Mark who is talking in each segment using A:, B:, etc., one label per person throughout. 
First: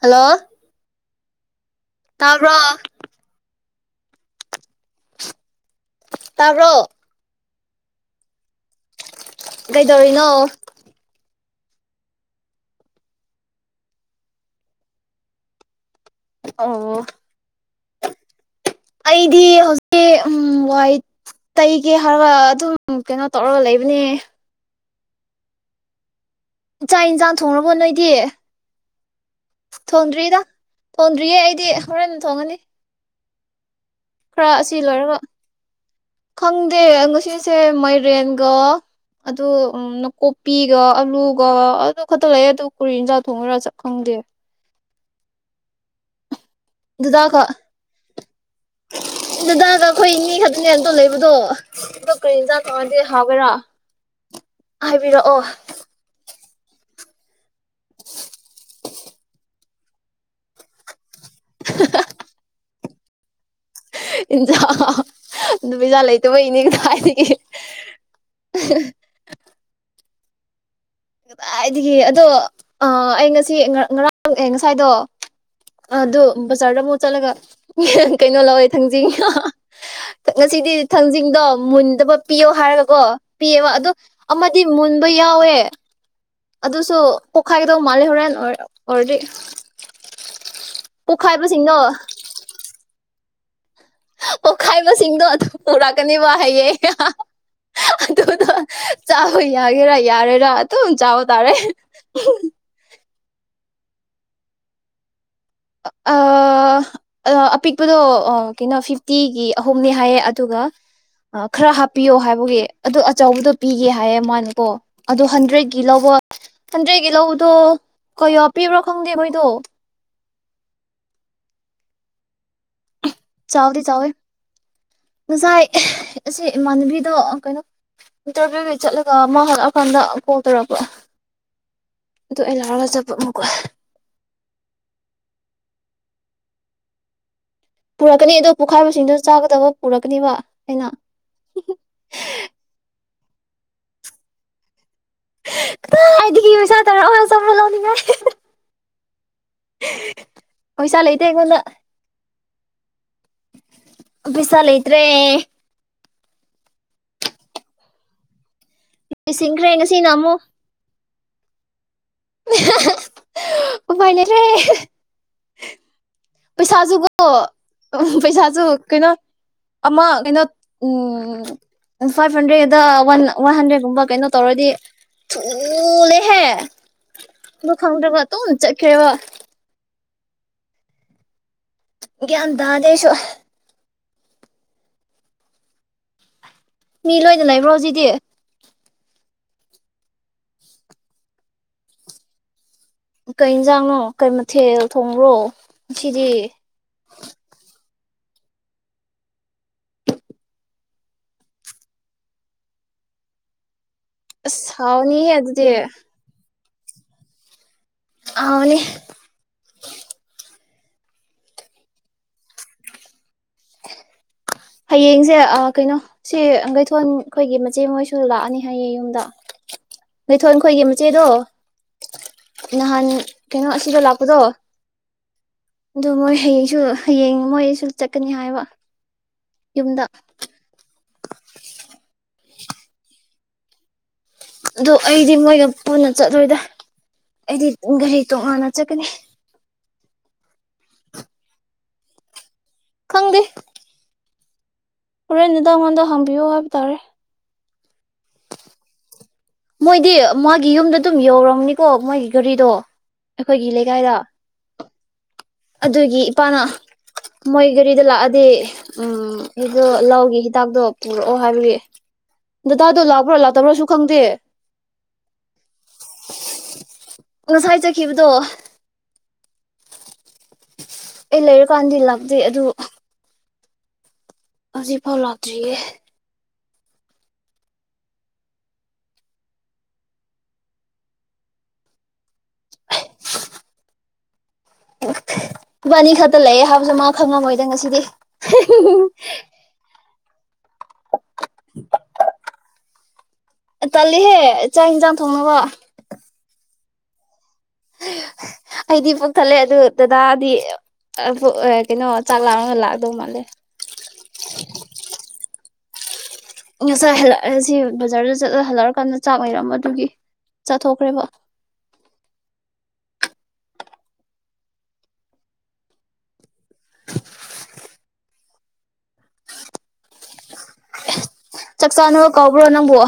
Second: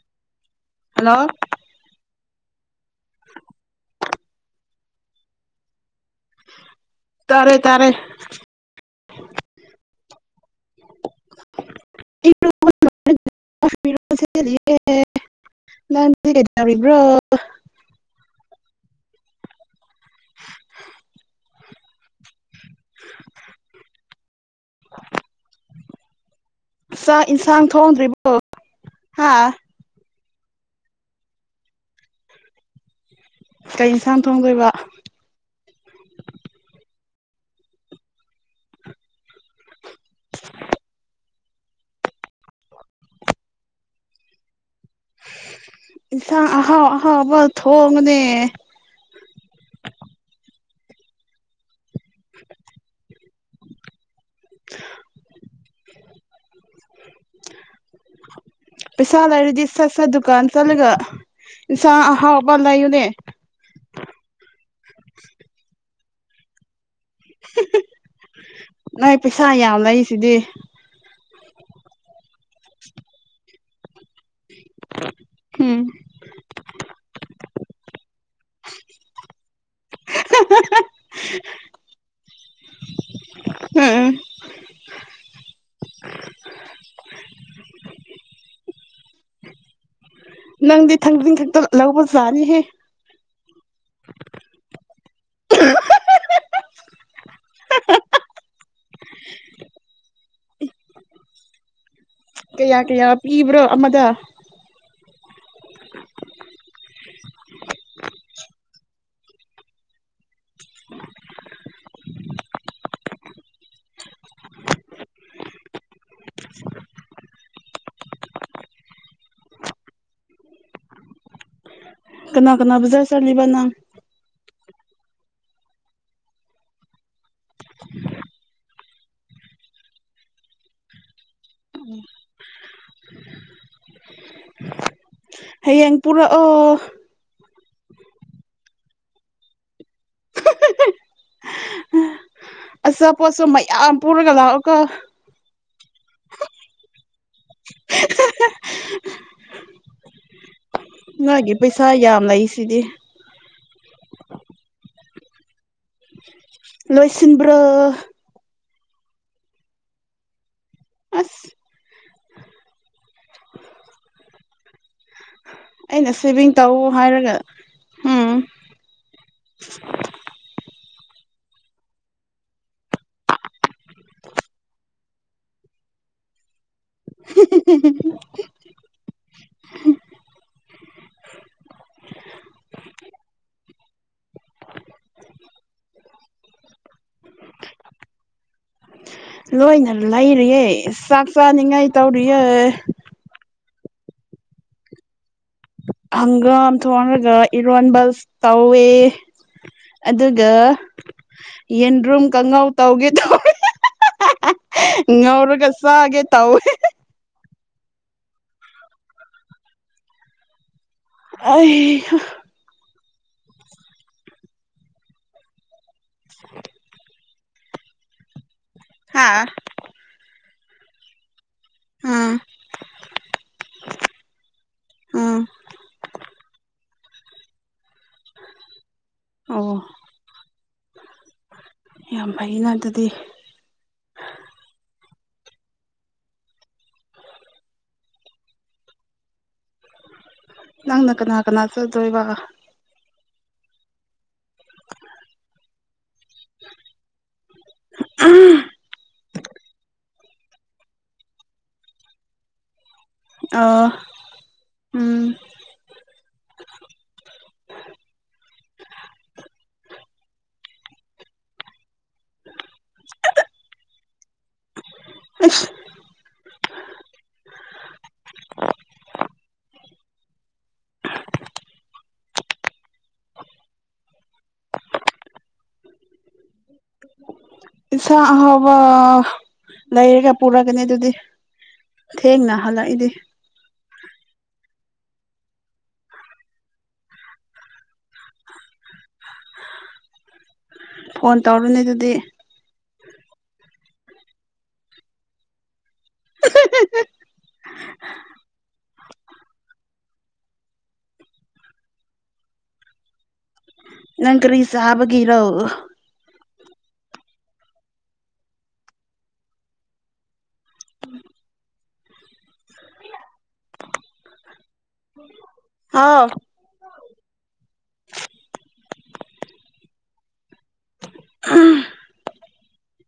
A: hello
B: hello
A: ꯇꯥꯕꯣ ꯇꯔꯛ
B: ꯇꯥꯔꯦ ꯇꯥꯔꯦ
A: ꯀꯩꯗꯧꯔꯤꯅꯣ
B: [inaudible]
A: ꯑꯣ
B: ꯂꯕ꯭ꯔꯣ
A: ꯑꯩꯗꯤ ꯍꯧꯖꯤꯛ ꯎ ꯋꯥꯍ ꯇꯩꯒꯦ ꯍꯥꯏ ꯑꯗꯨꯝ ꯎꯝ ꯀꯩꯅꯣ ꯇꯧꯔꯒ ꯂꯩꯕꯅꯦ
B: [inaudible]
A: ꯏꯆꯥꯥꯛ
B: ꯆꯥꯛ
A: ꯏꯟꯁꯥꯡ ꯊꯣꯡꯔꯕꯣ ꯅꯣꯏꯗꯤ
B: ꯊꯣꯡꯗ꯭ꯔꯤꯕꯣ ꯍꯥ
A: ꯊꯣꯡꯗ꯭ꯔꯤꯗ ꯊꯣꯡꯗ꯭ꯔꯤꯌꯦ ꯑꯩꯗꯤ ꯍꯣꯔꯦꯟ ꯊꯣꯡꯉꯅꯤ
B: ꯀꯩ ꯏꯟꯁꯥꯡ
A: ꯈꯔ
B: ꯊꯣꯡꯗꯣꯏꯕ
A: ꯑꯁꯤ ꯂꯣꯏꯔꯒ ꯈꯪꯗꯦ ꯁꯤꯁꯦ ꯃꯥꯏꯔꯦꯟꯒ ꯑꯗꯨ ꯅꯥꯀꯨꯞꯄꯤꯒ ꯑꯂꯨꯒ ꯑꯗꯨ ꯈꯛꯇ ꯂꯩꯌꯦ ꯑꯗꯨ ꯀꯔꯤ ꯌꯦꯟꯖꯥꯛ ꯊꯣꯡꯉꯔ ꯆꯠ ꯈꯪꯗꯦ
B: ꯑꯍꯥꯎ ꯑꯍꯥꯎꯕ
A: ꯗꯗꯥꯒ
B: ꯊꯣꯡꯅꯦ
A: ꯅꯦ ꯑꯇꯣ ꯂꯩꯕꯗꯣ ꯑꯗꯣ ꯀꯔꯤꯖꯥꯛ ꯀꯥꯟꯗꯦ ꯍꯥꯏꯒ꯭ꯔꯥ ꯍꯥꯏꯕꯤꯔꯛꯑꯣ
B: ꯄꯩꯁꯥ ꯂꯩꯔꯗꯤ ꯏꯁ ꯁ ꯗꯨꯀꯥꯟ ꯆꯠꯂꯒ ꯍꯥꯎꯕꯂꯣꯟ ꯅꯦ
A: ꯏꯟꯖꯥ ꯑꯗꯨꯝ ꯏꯖꯥ ꯂꯩꯇꯕ ꯏꯅꯦꯒ ꯍꯥꯏꯗꯤ
B: ꯅꯣꯏ ꯄꯩꯁꯥ ꯌꯥꯝ ꯂꯩ ꯁꯤꯗꯤ
A: ꯀꯗꯥꯏꯗꯒꯤ ꯑꯗꯣ ꯑ ꯑꯩ ꯉꯁꯤ ꯑꯦ ꯉꯁꯥꯏꯗꯣ
B: ꯎꯝ
A: ꯑꯗꯨꯣ ꯕꯖꯥꯔꯗ ꯃꯨ ꯆꯠꯂꯒ ꯀꯩꯅꯣ ꯂꯧꯋꯦ ꯊꯥꯡꯖꯤꯡ ꯉꯁꯤꯗꯤ ꯊꯥꯡꯖꯤꯡꯗꯣ ꯃꯨꯟꯗꯕ ꯄꯤꯌꯣ ꯍꯥꯏꯔꯒꯀꯣ ꯄꯤꯌꯦꯕ ꯑꯗꯣ
B: ꯎꯝ
A: ꯑꯃꯗꯤ ꯃꯨꯟꯕ ꯌꯥꯎꯋꯦ ꯑꯗꯨꯁꯨ ꯄꯣꯛꯈꯥꯏꯒꯗꯧ ꯃꯥꯂꯦ ꯍꯣꯔꯦꯟꯦꯟ ꯑꯣꯏꯔꯗꯤ
B: ꯅꯪꯗꯤ ꯊꯪꯒ ꯊꯛꯇ
A: ꯄꯣꯛꯈꯥꯏꯕꯁꯤꯡꯗꯣ
B: ꯂꯒꯄꯒ ꯁꯔꯤ ꯍ
A: ꯑꯣꯠꯈꯥꯏꯕꯁꯤꯡꯗꯣ ꯑꯗꯨꯝ ꯄꯨꯔꯛꯀꯅꯤꯕ ꯍꯌꯦꯌꯦꯡ ꯑꯗꯨꯗꯣ ꯆꯥꯕ ꯌꯥꯒꯦꯔꯥ ꯌꯥꯔꯦꯔꯥ ꯑꯗꯨꯝ ꯆꯥꯕ ꯇꯥꯔꯦ
B: ꯀꯌꯥ ꯀꯌꯥ ꯄꯤꯕ꯭ꯔꯣ ꯑꯃꯗ
A: ꯑꯄꯤꯛꯄꯗꯣ ꯀꯩꯅꯣ ꯐꯤꯐꯇꯤꯒꯤ ꯑꯍꯨꯝꯅꯤ ꯍꯥꯏꯌꯦ ꯑꯗꯨꯒ ꯈꯔ ꯍꯥꯞꯄꯤꯌꯣ ꯍꯥꯏꯕꯒꯤ ꯑꯗꯨ ꯑꯆꯧꯕꯗꯣ ꯄꯤꯒꯦ ꯍꯥꯏꯌꯦ ꯃꯥꯜꯜꯂꯤ ꯑꯣ ꯑꯗꯨꯗꯣ ꯍꯟꯗ꯭ꯔꯦꯠꯀꯤ ꯂꯧꯕ ꯍꯟꯗ꯭ꯔꯦꯠꯀꯤ ꯂꯧꯕꯗꯣ ꯀꯣ ꯄꯤꯕ꯭ꯔꯣ ꯈꯪꯗꯦꯈꯣꯏꯗꯣ
B: ꯀꯅꯥ ꯀꯅꯥ ꯕꯖꯥ
A: ꯆꯥꯎꯕꯗꯤ ꯆꯋꯦ ꯉꯁꯥꯏ ꯑꯁꯤ ꯏꯃꯥꯟꯅꯕꯤꯗꯣ ꯀꯩꯅꯣ ꯏꯟꯇꯔꯚꯤꯌꯨꯗ ꯆꯠꯂꯒ ꯃꯥ ꯍꯜꯂꯛꯑꯀꯥꯟꯗ ꯀꯣꯜ ꯇꯧꯔꯛꯄ ꯑꯗꯨ ꯑꯩ ꯂꯥꯎꯔꯒ ꯆꯠꯄ ꯑꯃꯨꯀꯣ
B: ꯍꯌꯦꯡꯄꯨꯔ ꯑꯣ
A: ꯄꯨꯔꯛꯀꯅꯤ ꯑꯗꯣ ꯄꯣꯛꯈꯥꯏꯕꯁꯤꯡꯗꯨ ꯆꯥꯒꯗꯕ ꯄꯨꯔꯛꯀꯅꯤꯕ ꯑꯩꯅ
B: ꯑꯆꯥꯄꯣꯠꯁꯨ ꯃꯌꯥꯝ ꯄꯨꯔꯒ ꯂꯥꯛꯑꯣ ꯀꯣ
A: ꯀꯈꯤꯗꯤ ꯄꯩꯁꯥ ꯇꯧꯔ ꯃ ꯂꯅꯤꯡ ꯍꯥꯏ ꯎ
B: ꯅꯣꯏ ꯄꯩꯁꯥ ꯌꯥꯝ ꯂꯩꯁꯤ ꯑꯗꯨꯗꯤ
A: ꯄꯩꯁꯥ ꯂꯩꯗ꯭ꯔꯦ
B: ꯂꯣꯏꯁꯤꯟꯕ꯭ꯔꯥ
A: ꯁꯤꯡꯈ꯭ꯔꯦ ꯉꯁꯤ ꯅꯝꯃꯨ
B: ꯑꯁ
A: [inaudible] ꯎꯃꯥꯏꯅꯦꯔꯦ
B: ꯑꯩꯅ ꯁꯦꯚꯤꯡ ꯇꯧ
A: ꯄꯩꯁꯥꯁꯨꯀꯣ
B: ꯍꯥꯏꯔꯒ
A: ꯎ
B: ꯎꯝ
A: ꯄꯩꯁꯥꯁꯨ ꯀꯩꯅꯣ ꯑꯃ ꯀꯩꯅꯣ ꯎꯝ ꯎ ꯐꯥꯏꯚ ꯍꯟꯗ꯭ꯔꯦꯗꯗ ꯋꯥꯟ ꯋꯥꯟ ꯍꯟꯗ꯭ꯔꯦꯗꯀꯨꯝꯕ ꯀꯩꯅꯣ ꯇꯧꯔꯗꯤ ꯊꯨꯂꯦꯍꯦ ꯂꯨꯡ ꯈꯪꯗ ꯀ ꯇꯨꯡ ꯆꯠꯈꯔꯦꯕ ꯒꯌ꯭ꯥꯟ ꯇꯥꯗꯦ ꯑꯩꯁꯨ ꯃꯤ ꯂꯣꯏꯅ ꯂꯩꯕ꯭ꯔꯣ ꯍꯧꯖꯤꯗꯤ
B: ꯂꯣꯏꯅ ꯂꯩꯔꯤꯌꯦ ꯆꯥꯛ ꯆꯥꯅꯤꯡꯉꯥꯏ ꯇꯧꯔꯤꯌꯦ
A: ꯀꯩ ꯌꯦꯟꯖꯥꯡꯅꯣ ꯀꯩ ꯃꯊꯦꯜ ꯊꯣꯡꯕ꯭ꯔꯣ ꯉꯁꯤꯗꯤ
B: ꯍꯪꯒꯥꯝ ꯊꯣꯡꯉꯒ ꯏꯔꯣꯟꯕꯜ ꯇꯧꯋꯦ ꯑꯗꯨꯒ ꯌꯦꯟꯗ꯭ꯔꯨꯝ ꯀꯥꯡꯉꯧ ꯇꯧꯒꯦ ꯇꯧꯋꯦ
A: ꯑꯁ ꯍꯥꯎꯅꯤꯍꯦ ꯑꯗꯨꯗꯤ
B: ꯉꯧꯔꯒ ꯆꯥꯒꯦ ꯇꯧꯋꯦ
A: ꯑꯅꯦ
B: ꯑ
A: ꯍꯌꯦꯡꯁꯦ ꯀꯩꯅꯣ ꯁꯤ ꯑꯪꯒꯩꯊꯣꯟ ꯑꯩꯈꯣꯏꯒꯤ ꯃꯆꯦ ꯃꯣꯏꯁꯨ ꯂꯥꯛꯑꯅꯤ
B: ꯍꯥꯥ
A: ꯊꯣꯟ ꯈꯣꯏꯒꯤ ꯃꯆꯦꯗꯣ ꯅꯍꯥꯟ ꯀꯩꯅꯣ ꯑꯁꯤꯗ ꯂꯥꯛꯄꯗꯣ
B: ꯎꯝ
A: ꯑꯗꯣ ꯃꯣꯏ ꯍꯌꯦꯡꯁꯨ ꯍꯌꯦꯡ ꯃꯣꯏꯁꯨ ꯆꯠꯀꯅꯤ ꯍꯥꯏꯕ
B: ꯑꯣ
A: ꯌꯨꯝꯗ
B: ꯑꯩꯒꯤ ꯉꯥꯛꯇꯗꯤ
A: ꯑꯗꯣ ꯑꯩꯗꯤ ꯃꯣꯏꯒ ꯄꯨꯨꯅ ꯆꯠꯂꯣꯏꯗ ꯑꯩꯗꯤ ꯒꯥꯔꯤ ꯇꯣꯉꯥꯟꯅ ꯆꯠꯀꯅꯤ
B: ꯅꯪꯅ ꯀꯅꯥ ꯀꯅꯥ ꯆꯠꯗꯣꯏꯕ
A: ꯗꯤ ꯍꯣꯔꯦꯟ ꯅꯨꯡꯗꯥꯪ ꯑꯩꯉꯣꯟꯗ ꯍꯪꯕꯤꯌꯨ ꯍꯥꯏꯕ ꯇꯥꯔꯦ
B: ꯑ
A: ꯃꯣꯏꯗꯤ ꯃꯥꯒꯤ ꯌꯨꯝꯗ ꯑꯗꯨꯝ ꯌꯧꯔꯝꯅꯤꯀꯣ ꯃꯣꯏꯒꯤ ꯒꯥꯔꯤꯗꯣ ꯑꯩꯈꯣꯏꯒꯤ
B: ꯑꯥ
A: ꯂꯩꯀꯥꯏꯗ
B: ꯎꯝ
A: ꯑꯗꯨꯒꯤ ꯏꯄꯥꯅ ꯃꯣꯏ ꯒꯥꯔꯤꯗ ꯂꯥꯛꯑꯗꯤ ꯎꯝ ꯑꯩꯗꯣ ꯂꯥꯎꯒꯦ ꯍꯤꯗꯥꯛꯇꯣ ꯄꯨꯔꯛꯑꯣ ꯍꯥꯏꯕꯒꯤ ꯗꯇꯥꯗꯣ ꯂꯥꯛꯄ꯭ꯔꯣ ꯂꯥꯛꯇꯕ꯭ꯔꯣꯁꯨ ꯈꯪꯗꯦ
B: ꯑ
A: ꯑꯣꯁꯥꯏꯖꯈꯤꯕꯗꯣ ꯑꯩ ꯂꯩꯔꯨꯀꯥꯟꯗꯤ ꯂꯥꯛꯗꯦ ꯑꯗꯨ ꯍꯧꯖꯤ ꯐꯥꯎ ꯂꯥꯛꯇ꯭ꯔꯤꯌꯦ
B: ꯏꯁꯥ ꯑꯐꯥꯎꯕ ꯂꯩꯔꯒ ꯄꯨꯔꯛꯒꯅꯤ ꯑꯗꯨꯗꯤ ꯊꯦꯡꯅ ꯍꯜꯂꯛꯏꯗꯤ
A: ꯅꯨꯄꯥꯅꯤ ꯈꯛꯇ ꯂꯩꯌꯦꯦ ꯍꯥꯏꯕꯁꯨ ꯃꯥ ꯈꯪꯉꯝꯃꯣꯏꯗ ꯉꯁꯤꯗꯤ
B: ꯐꯣꯟ ꯇꯧꯔꯨꯅꯦ ꯑꯗꯨꯗꯤ
A: ꯇꯜꯂꯤꯍꯦ ꯆꯥꯛ ꯌꯦꯟꯁꯥꯡ ꯊꯣꯡꯅꯕ ꯑꯩꯗꯤ ꯄꯣꯛꯊꯠꯂꯦ ꯑꯗꯨ ꯗꯗꯥꯗꯤ ꯀꯩꯅꯣ ꯆꯥꯛ ꯂꯥꯛꯔꯒ ꯂꯥꯛꯗꯧ ꯃꯥꯜꯂꯦ
B: ꯅꯪ ꯀꯔꯤ ꯆꯥꯕꯒꯤꯔꯣ
A: ꯉꯁꯥꯏ ꯍꯜꯂꯛꯑꯦ ꯁꯤ ꯕꯖꯥꯔꯗ ꯆꯠꯂ ꯍꯜꯂꯛꯑꯀꯥꯟꯗ ꯆꯥꯛ ꯂꯩꯩꯔꯝꯕ ꯑꯗꯨꯒꯤ ꯆꯥꯊꯣꯛꯈ꯭ꯔꯦꯕ
B: ꯑꯥꯎ ꯑ
A: ꯆꯥꯛꯆꯥꯥꯅ ꯀꯧꯕꯕ꯭ꯔꯣ ꯅꯪꯝꯕ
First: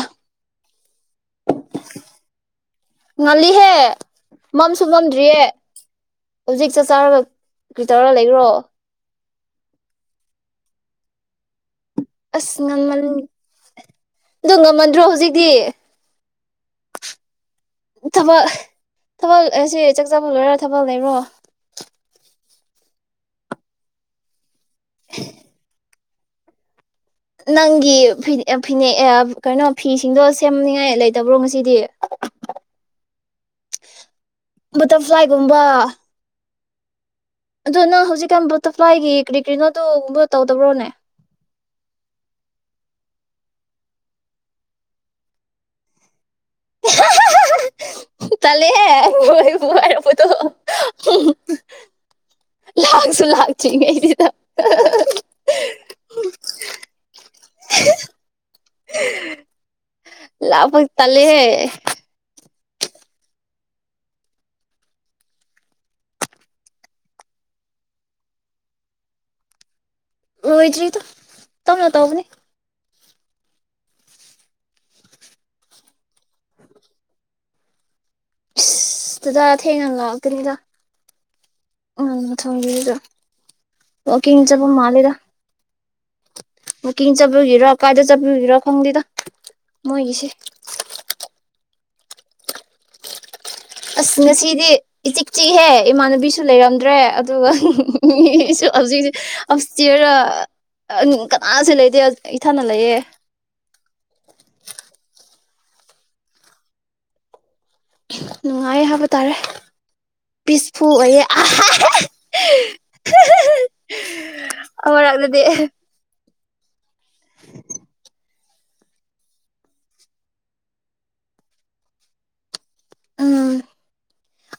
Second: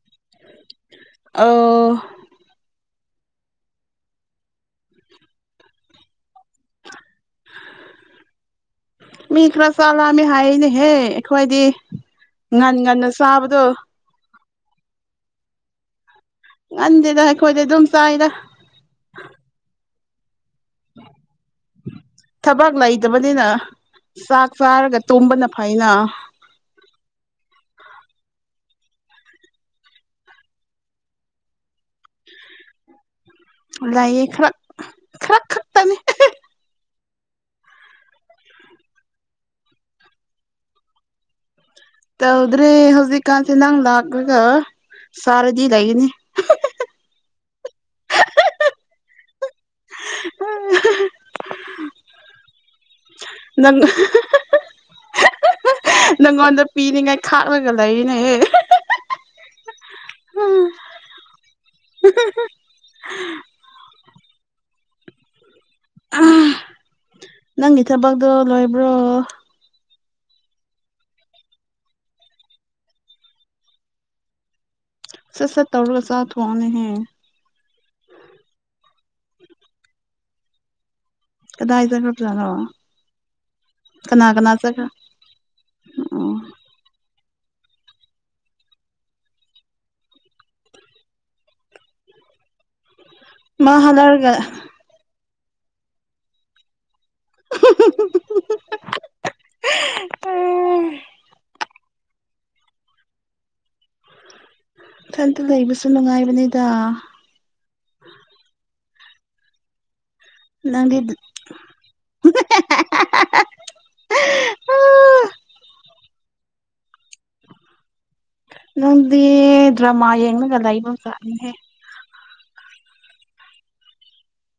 B: ꯑꯣ
A: ꯉꯜꯂꯤꯍꯦ ꯃꯝꯁꯨ ꯃꯝꯗ꯭ꯔꯤꯌꯦ ꯍꯧꯖꯤꯛ ꯆꯥꯛ ꯆꯔꯕ ꯀꯔꯤ ꯇꯧꯔ ꯂꯩꯈ꯭ꯔꯣ
B: ꯃꯤ ꯈꯔ ꯆꯠꯂꯛꯑꯃꯤ ꯍꯥꯏꯅꯦꯍꯦ ꯑꯩꯈꯣꯏꯗꯤ ꯉꯟ ꯉꯟꯅ ꯆꯥꯕꯗꯣ
A: ꯑꯣ ꯉꯝꯃꯟꯗ꯭ꯔꯣ ꯍꯧꯖꯤꯛꯇꯤ
B: ꯉꯟꯗꯦꯗ ꯑꯩꯈꯣꯏꯗꯤ ꯑꯗꯨꯝ ꯆꯥꯏꯗ
A: ꯖꯝꯅꯣꯏꯔ ꯆꯕ ꯂꯩꯔꯣ
B: ꯊꯕꯥꯛ ꯂꯩꯇꯕꯅꯤꯅ ꯆ ꯆꯥꯔꯒ ꯇꯨꯝꯕꯅ ꯐꯅ
A: ꯅꯪꯒꯤ ꯐꯤ ꯐꯤꯅꯦꯦꯛ ꯀꯩꯅꯣ ꯐꯤꯁꯤꯡꯗꯣ ꯁꯦꯝꯅꯤꯉꯥꯏ ꯂꯩꯇꯕ꯭ꯔꯣ ꯉꯁꯤꯗꯤ
B: ꯂꯥꯏꯌꯦ ꯈꯔ ꯈꯔ
A: ꯕꯇꯔꯐ꯭ꯂꯥꯏꯒꯨꯝꯕ
B: ꯈꯅꯦ
A: ꯑꯗꯨ ꯅꯪ ꯍꯧꯖꯤꯛꯀꯥꯟ ꯕꯇꯔꯐ꯭ꯂꯥꯏꯒꯤ ꯀꯔꯤ ꯀꯔꯤꯅꯣꯗꯨꯒꯨꯝꯕ ꯇꯧꯗꯕ꯭ꯔꯣꯅꯦ
B: ꯇ ꯎꯗꯔ ꯍꯧꯖꯤꯛꯀꯥꯟꯁꯤꯦ ꯅꯪ ꯂꯥꯛꯒꯒ ꯁꯔꯗꯤ ꯂꯩꯅꯤ
A: ꯇꯂꯦ ꯂꯥꯛꯁꯨ ꯂꯥꯛꯇ꯭ꯔꯤꯉꯩꯁꯤꯗ
B: ꯅꯪꯉꯣꯟꯗ ꯄꯤꯅꯤꯡꯉꯥꯏ ꯈꯥꯛꯂꯒ ꯂꯩꯔꯤꯅꯦꯍꯦ
A: ꯂꯕ ꯇꯂꯦꯦ
B: [unintelligible] ꯅꯪꯒꯤ ꯊꯕꯛꯇꯣ ꯂꯣꯏꯕ꯭ꯔꯣ
A: ꯔ ꯏꯗ꯭ꯔꯤ ꯇ ꯇꯝꯅ ꯇꯧꯕꯅꯦ
B: ꯁ ꯁ ꯇꯧꯔꯒ ꯁꯥ ꯋꯥꯅ ꯍꯦ
A: ꯗꯥ ꯊꯦꯡ ꯉ ꯂꯥꯛ ꯀꯔꯤꯗ
B: ꯀꯗꯥꯏ
A: ꯎ ꯃ
B: ꯆꯠꯈ꯭ꯔꯕꯖꯥꯠꯅꯣ
A: ꯊꯗ ꯋꯥ
B: ꯀꯅꯥ ꯀꯅꯥ
A: ꯆꯄ ꯃꯥ
B: ꯆꯠꯈ꯭ꯔ
A: ꯂꯩꯗ
B: ꯑꯣ
A: ꯃꯀꯤꯡ ꯆꯠꯄꯤꯒꯤꯔ ꯀꯥꯏꯗ ꯆꯠꯄꯤꯈꯤꯔꯣ ꯈꯪꯗꯦꯗ ꯃꯣꯏꯒꯤꯁꯤꯦ
B: ꯃꯥ
A: ꯑꯁ
B: ꯍꯂꯔꯒ
A: ꯉꯁꯤꯗꯤ ꯏꯆꯤꯛ ꯆꯤꯛꯍꯦ ꯏꯃꯥꯟꯅꯕꯤꯁꯨ ꯂꯩꯔꯝꯗ꯭ꯔꯦ ꯑꯗꯨꯒ ꯍꯧꯖꯤꯛ ꯍꯧꯔ ꯀꯅꯥꯁꯨ ꯂꯩ ꯏꯊꯅ ꯂꯩꯌꯦꯦ
B: ꯏꯟꯇ ꯂꯩꯕꯁꯨ ꯅꯨꯡꯉꯥꯏꯕꯅꯤꯗ
A: ꯅꯨꯡꯉꯥꯏ ꯍꯥꯏꯕ ꯇꯥꯔꯦ ꯄꯤꯁꯐꯨ
B: ꯅꯪꯗꯤ
A: ꯑꯣꯏꯌꯦ ꯑꯃꯔꯛꯗꯗꯤ [unintelligible]
B: ꯅꯪꯗꯤ ꯗ꯭ꯔꯃꯥ ꯌꯦꯡꯉꯒ ꯂꯩꯥꯛꯕ ꯆꯠꯅꯤꯍꯦ
A: ꯑꯝ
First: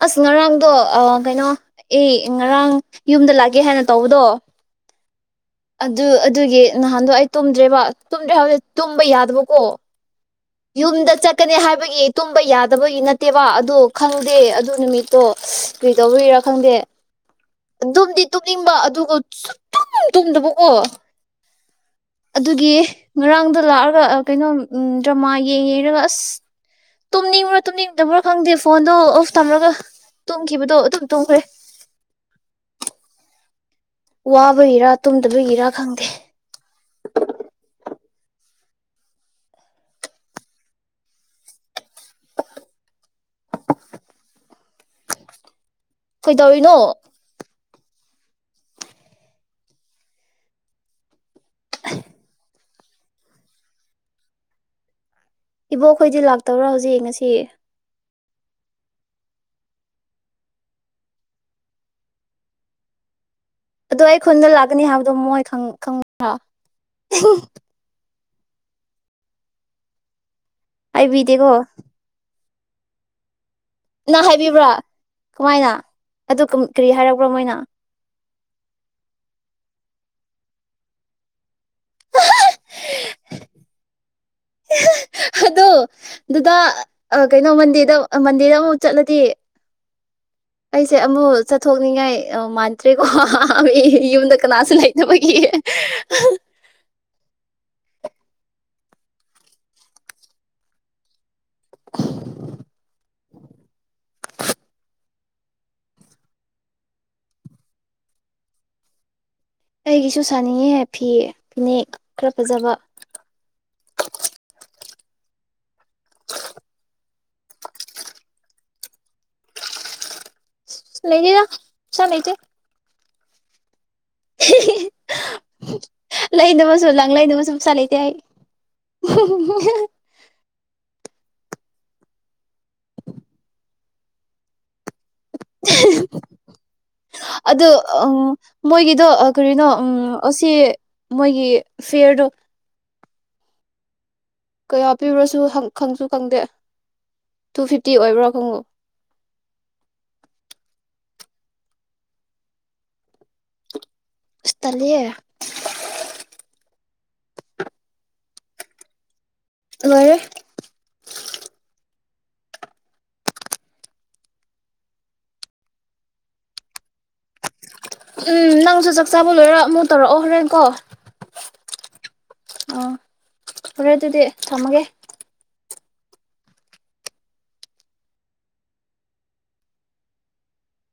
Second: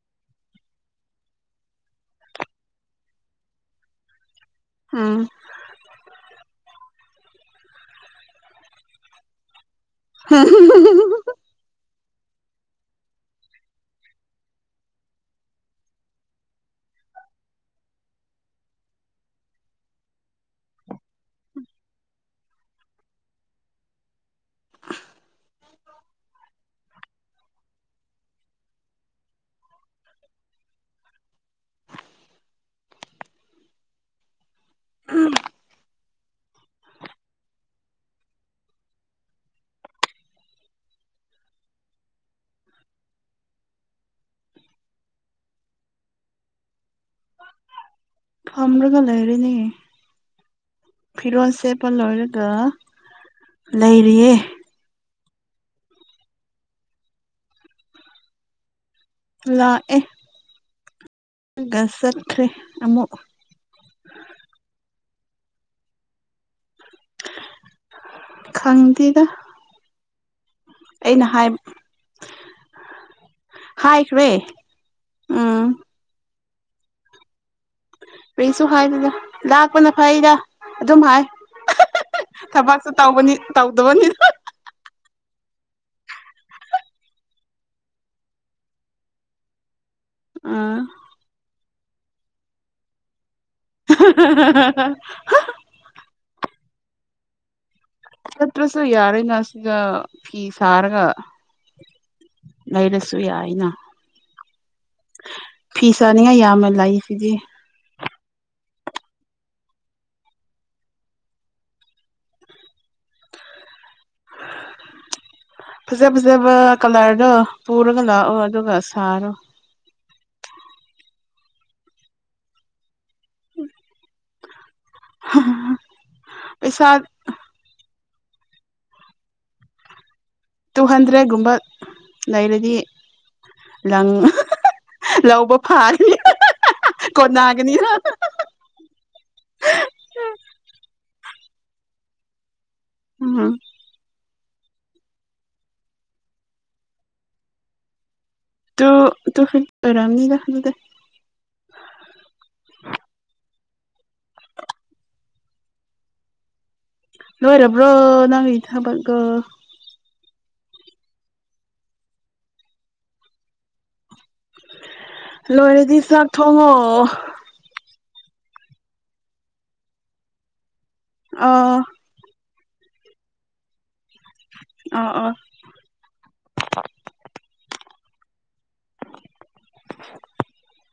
A: ꯑꯁ ꯉꯔꯥꯡꯗꯣ ꯀꯩꯅꯣ ꯑꯦ ꯉꯔꯥꯡ ꯌꯨꯝꯗ ꯂꯥꯛꯒꯦ ꯍꯥꯏꯅ ꯇꯧꯕꯗꯣ
B: ꯎꯝ
A: ꯑꯗꯨ ꯑꯗꯨꯒꯤ ꯅꯍꯥꯟꯗꯣ ꯑꯩ ꯇꯨꯝꯗ꯭ꯔꯦꯕ ꯇꯨꯝꯗ꯭ꯔꯦ ꯍꯥꯏꯕꯗꯤ ꯇꯨꯝꯕ ꯌꯥꯗꯕꯀꯣ
B: ꯍꯝ
A: ꯌꯨꯝꯗ ꯆꯠꯀꯅꯤ ꯍꯥꯏꯕꯒꯤ ꯇꯨꯝꯕ ꯌꯥꯗꯕꯒꯤ ꯅꯠꯇꯦꯕ ꯑꯗ ꯈꯪꯗꯦ ꯑꯗꯨ ꯅꯨꯃꯤꯠꯇꯣ ꯀꯩꯗꯧꯔꯤꯔꯥ ꯈꯪꯗꯦ ꯑꯗꯨꯝꯗꯤ ꯇꯨꯝꯅꯤꯡꯕ ꯑꯗꯨꯒꯨꯝ ꯇꯨꯝꯗꯕꯀꯣ ꯑꯗꯨꯒꯤ ꯉꯔꯥꯡꯗ ꯂꯥꯛꯑꯒ ꯀꯩꯅꯣ ꯎ ꯃꯥꯦ ꯇꯨꯝꯅꯤꯡꯕ꯭ꯔꯣ ꯇꯨꯝꯅꯤꯡꯗꯕ꯭ꯔꯣ ꯈꯪꯗꯦ ꯐꯣꯟꯗꯣ ꯑꯣꯐ ꯊꯝꯃꯒ ꯇꯨꯝꯈꯤꯕꯗꯣ ꯑꯗꯨꯝ ꯇꯨꯝꯈ꯭ꯔꯦ ꯋꯥ ꯇꯕꯨꯒꯤꯔꯥ ꯇꯨꯝꯗꯕꯒꯤꯔꯥ ꯈꯪꯗꯦ ꯀꯩꯗꯧꯔꯤꯅꯣ
B: ꯐꯅꯒ ꯂꯩ ꯍꯥꯏꯔꯤꯅꯤ ꯐꯤꯔꯣꯟꯁꯦ ꯐ ꯂꯣꯏꯔꯦꯒ ꯂꯩꯔꯤꯌꯦ
A: ꯏꯕꯣ ꯑꯩꯈꯣꯏꯗꯤ ꯂꯥꯛꯇꯕ꯭ꯔꯥ ꯍꯧꯖꯤꯛ ꯉꯁꯤ
B: ꯂꯥꯛꯑꯦ ꯆꯠꯈ꯭ꯔꯦ ꯑꯃꯨꯛ
A: ꯑꯣ ꯑꯩ ꯈꯨꯟꯗ ꯂꯥꯛꯀꯅꯤ ꯍꯥꯏꯕꯗꯣ ꯃꯣꯏ ꯈꯪ꯭ꯔ
B: ꯈꯪꯇꯤꯗ
A: ꯑꯥꯏꯕꯤꯗꯦꯀꯣ ꯅꯅꯥ
B: ꯍꯥꯏꯈ꯭ꯔꯦ
A: ꯍꯥꯏꯕꯤꯕ꯭ꯔꯥ
B: ꯎꯝ
A: ꯀꯃꯥꯏꯅ ꯑꯗꯨ ꯀꯔꯤ ꯍꯥꯏꯛꯔꯕ꯭ꯔꯣ ꯃꯣꯏꯅ
B: ꯀꯩꯁꯨ ꯍꯥꯏꯗꯅ ꯂꯥꯛꯄꯅ ꯐꯩꯔ ꯑꯗꯨꯝ ꯍꯥꯏ ꯊꯕꯛꯁꯨ ꯇꯅꯤ ꯇꯧꯗꯕꯅꯤ
A: ꯑꯗꯣ ꯑꯗꯨꯗ ꯀꯩꯅꯣ ꯃꯟꯗꯦꯗ ꯃꯟꯗꯦꯗ ꯑꯃꯨꯛ ꯆꯠꯂꯗꯤ ꯑꯩꯁꯦ ꯑꯃꯃꯨ ꯆꯠ ꯊꯣꯛꯅꯤꯡꯉꯥꯏ ꯃꯥꯟꯗ꯭ꯔꯦꯀꯣ ꯌ ꯌꯨꯝꯗ
B: ꯑꯥ
A: ꯀꯅꯥꯁꯤꯅ ꯆꯃꯒꯤꯦ
B: ꯆꯠꯇ꯭ꯔꯁꯨ ꯌꯥꯔꯦꯅ ꯁꯤꯗ ꯐꯤ ꯁꯥꯔꯒ ꯂꯩꯔꯁꯨ ꯌꯥꯏꯅ ꯐꯤ ꯁꯥꯅꯤꯡꯉꯥꯏ ꯌꯥꯝꯃ ꯂꯥꯛꯏꯁꯤꯗꯤ
A: ꯑꯩꯒꯤꯁꯨ ꯁꯥꯅꯤꯡꯉꯦ ꯐꯤ ꯐꯤꯅꯦꯛ ꯈꯔ ꯐꯖꯕ
B: ꯐꯖ ꯐꯖꯕ ꯀꯂꯔꯗꯣ ꯄꯨꯔꯒ ꯂꯥꯛꯑꯣ ꯑꯗꯨꯒ ꯁꯥꯔꯣ
A: ꯂꯩꯒ ꯌꯥ ꯆ ꯂꯩꯇꯦ
B: ꯎꯝ
A: [unintelligible] ꯂꯩꯕꯁꯨ
B: ꯄꯩꯁꯥ
A: ꯂꯪ ꯂꯩꯅꯕꯁꯨ ꯄꯩꯁꯥ ꯂꯩꯇꯦ ꯑꯩ [unintelligible]
B: ꯇꯨ ꯍꯟꯗ꯭ꯔꯦꯗꯀꯨꯝꯕ ꯂꯩꯔꯗꯤ ꯂꯪ ꯂꯧꯕ ꯐꯥꯔꯅꯤ ꯀꯣꯟꯅꯒꯅꯤꯅ
A: ꯑ ꯃꯣꯏꯒꯤꯗꯣ ꯀꯔꯤꯅꯣ ꯎꯝ ꯑꯁꯤ ꯃꯣꯏꯒꯤ ꯐꯦꯌꯔ
B: ꯎꯝ
A: ꯀꯌꯥ ꯄꯤꯕ꯭ꯔꯁꯨ ꯈꯪꯁꯨ ꯈꯪꯗꯦ ꯇꯨ ꯐꯤꯐꯇꯤ ꯑꯣꯏꯕ꯭ꯔꯣ
B: ꯇ ꯇ ꯍꯔ ꯑꯔꯝꯅꯤꯒ ꯍꯂꯗ ꯎꯝ
A: ꯁꯇꯂꯦ
B: ꯂꯣꯏꯔꯔꯕ꯭ꯔꯣ ꯅꯅꯥꯏ ꯊꯕꯒꯣ
A: ꯔꯦ
B: ꯂꯣꯏꯔꯗꯤ ꯆꯥꯛ ꯊꯣꯡꯉꯣ
A: ꯎꯝ ꯅꯪꯁꯨ ꯆꯥꯛ ꯆꯥꯕ ꯂꯣꯏꯔ ꯑꯃꯨꯛ ꯇꯧꯔꯛꯑꯣ ꯍꯣꯔꯦꯟꯀꯣ
B: ꯑ
A: ꯑꯔ ꯑꯗꯨꯗꯤ ꯊꯝꯃꯒꯦ
B: ꯑꯥ ꯑꯥ [unintelligible] [unintelligible]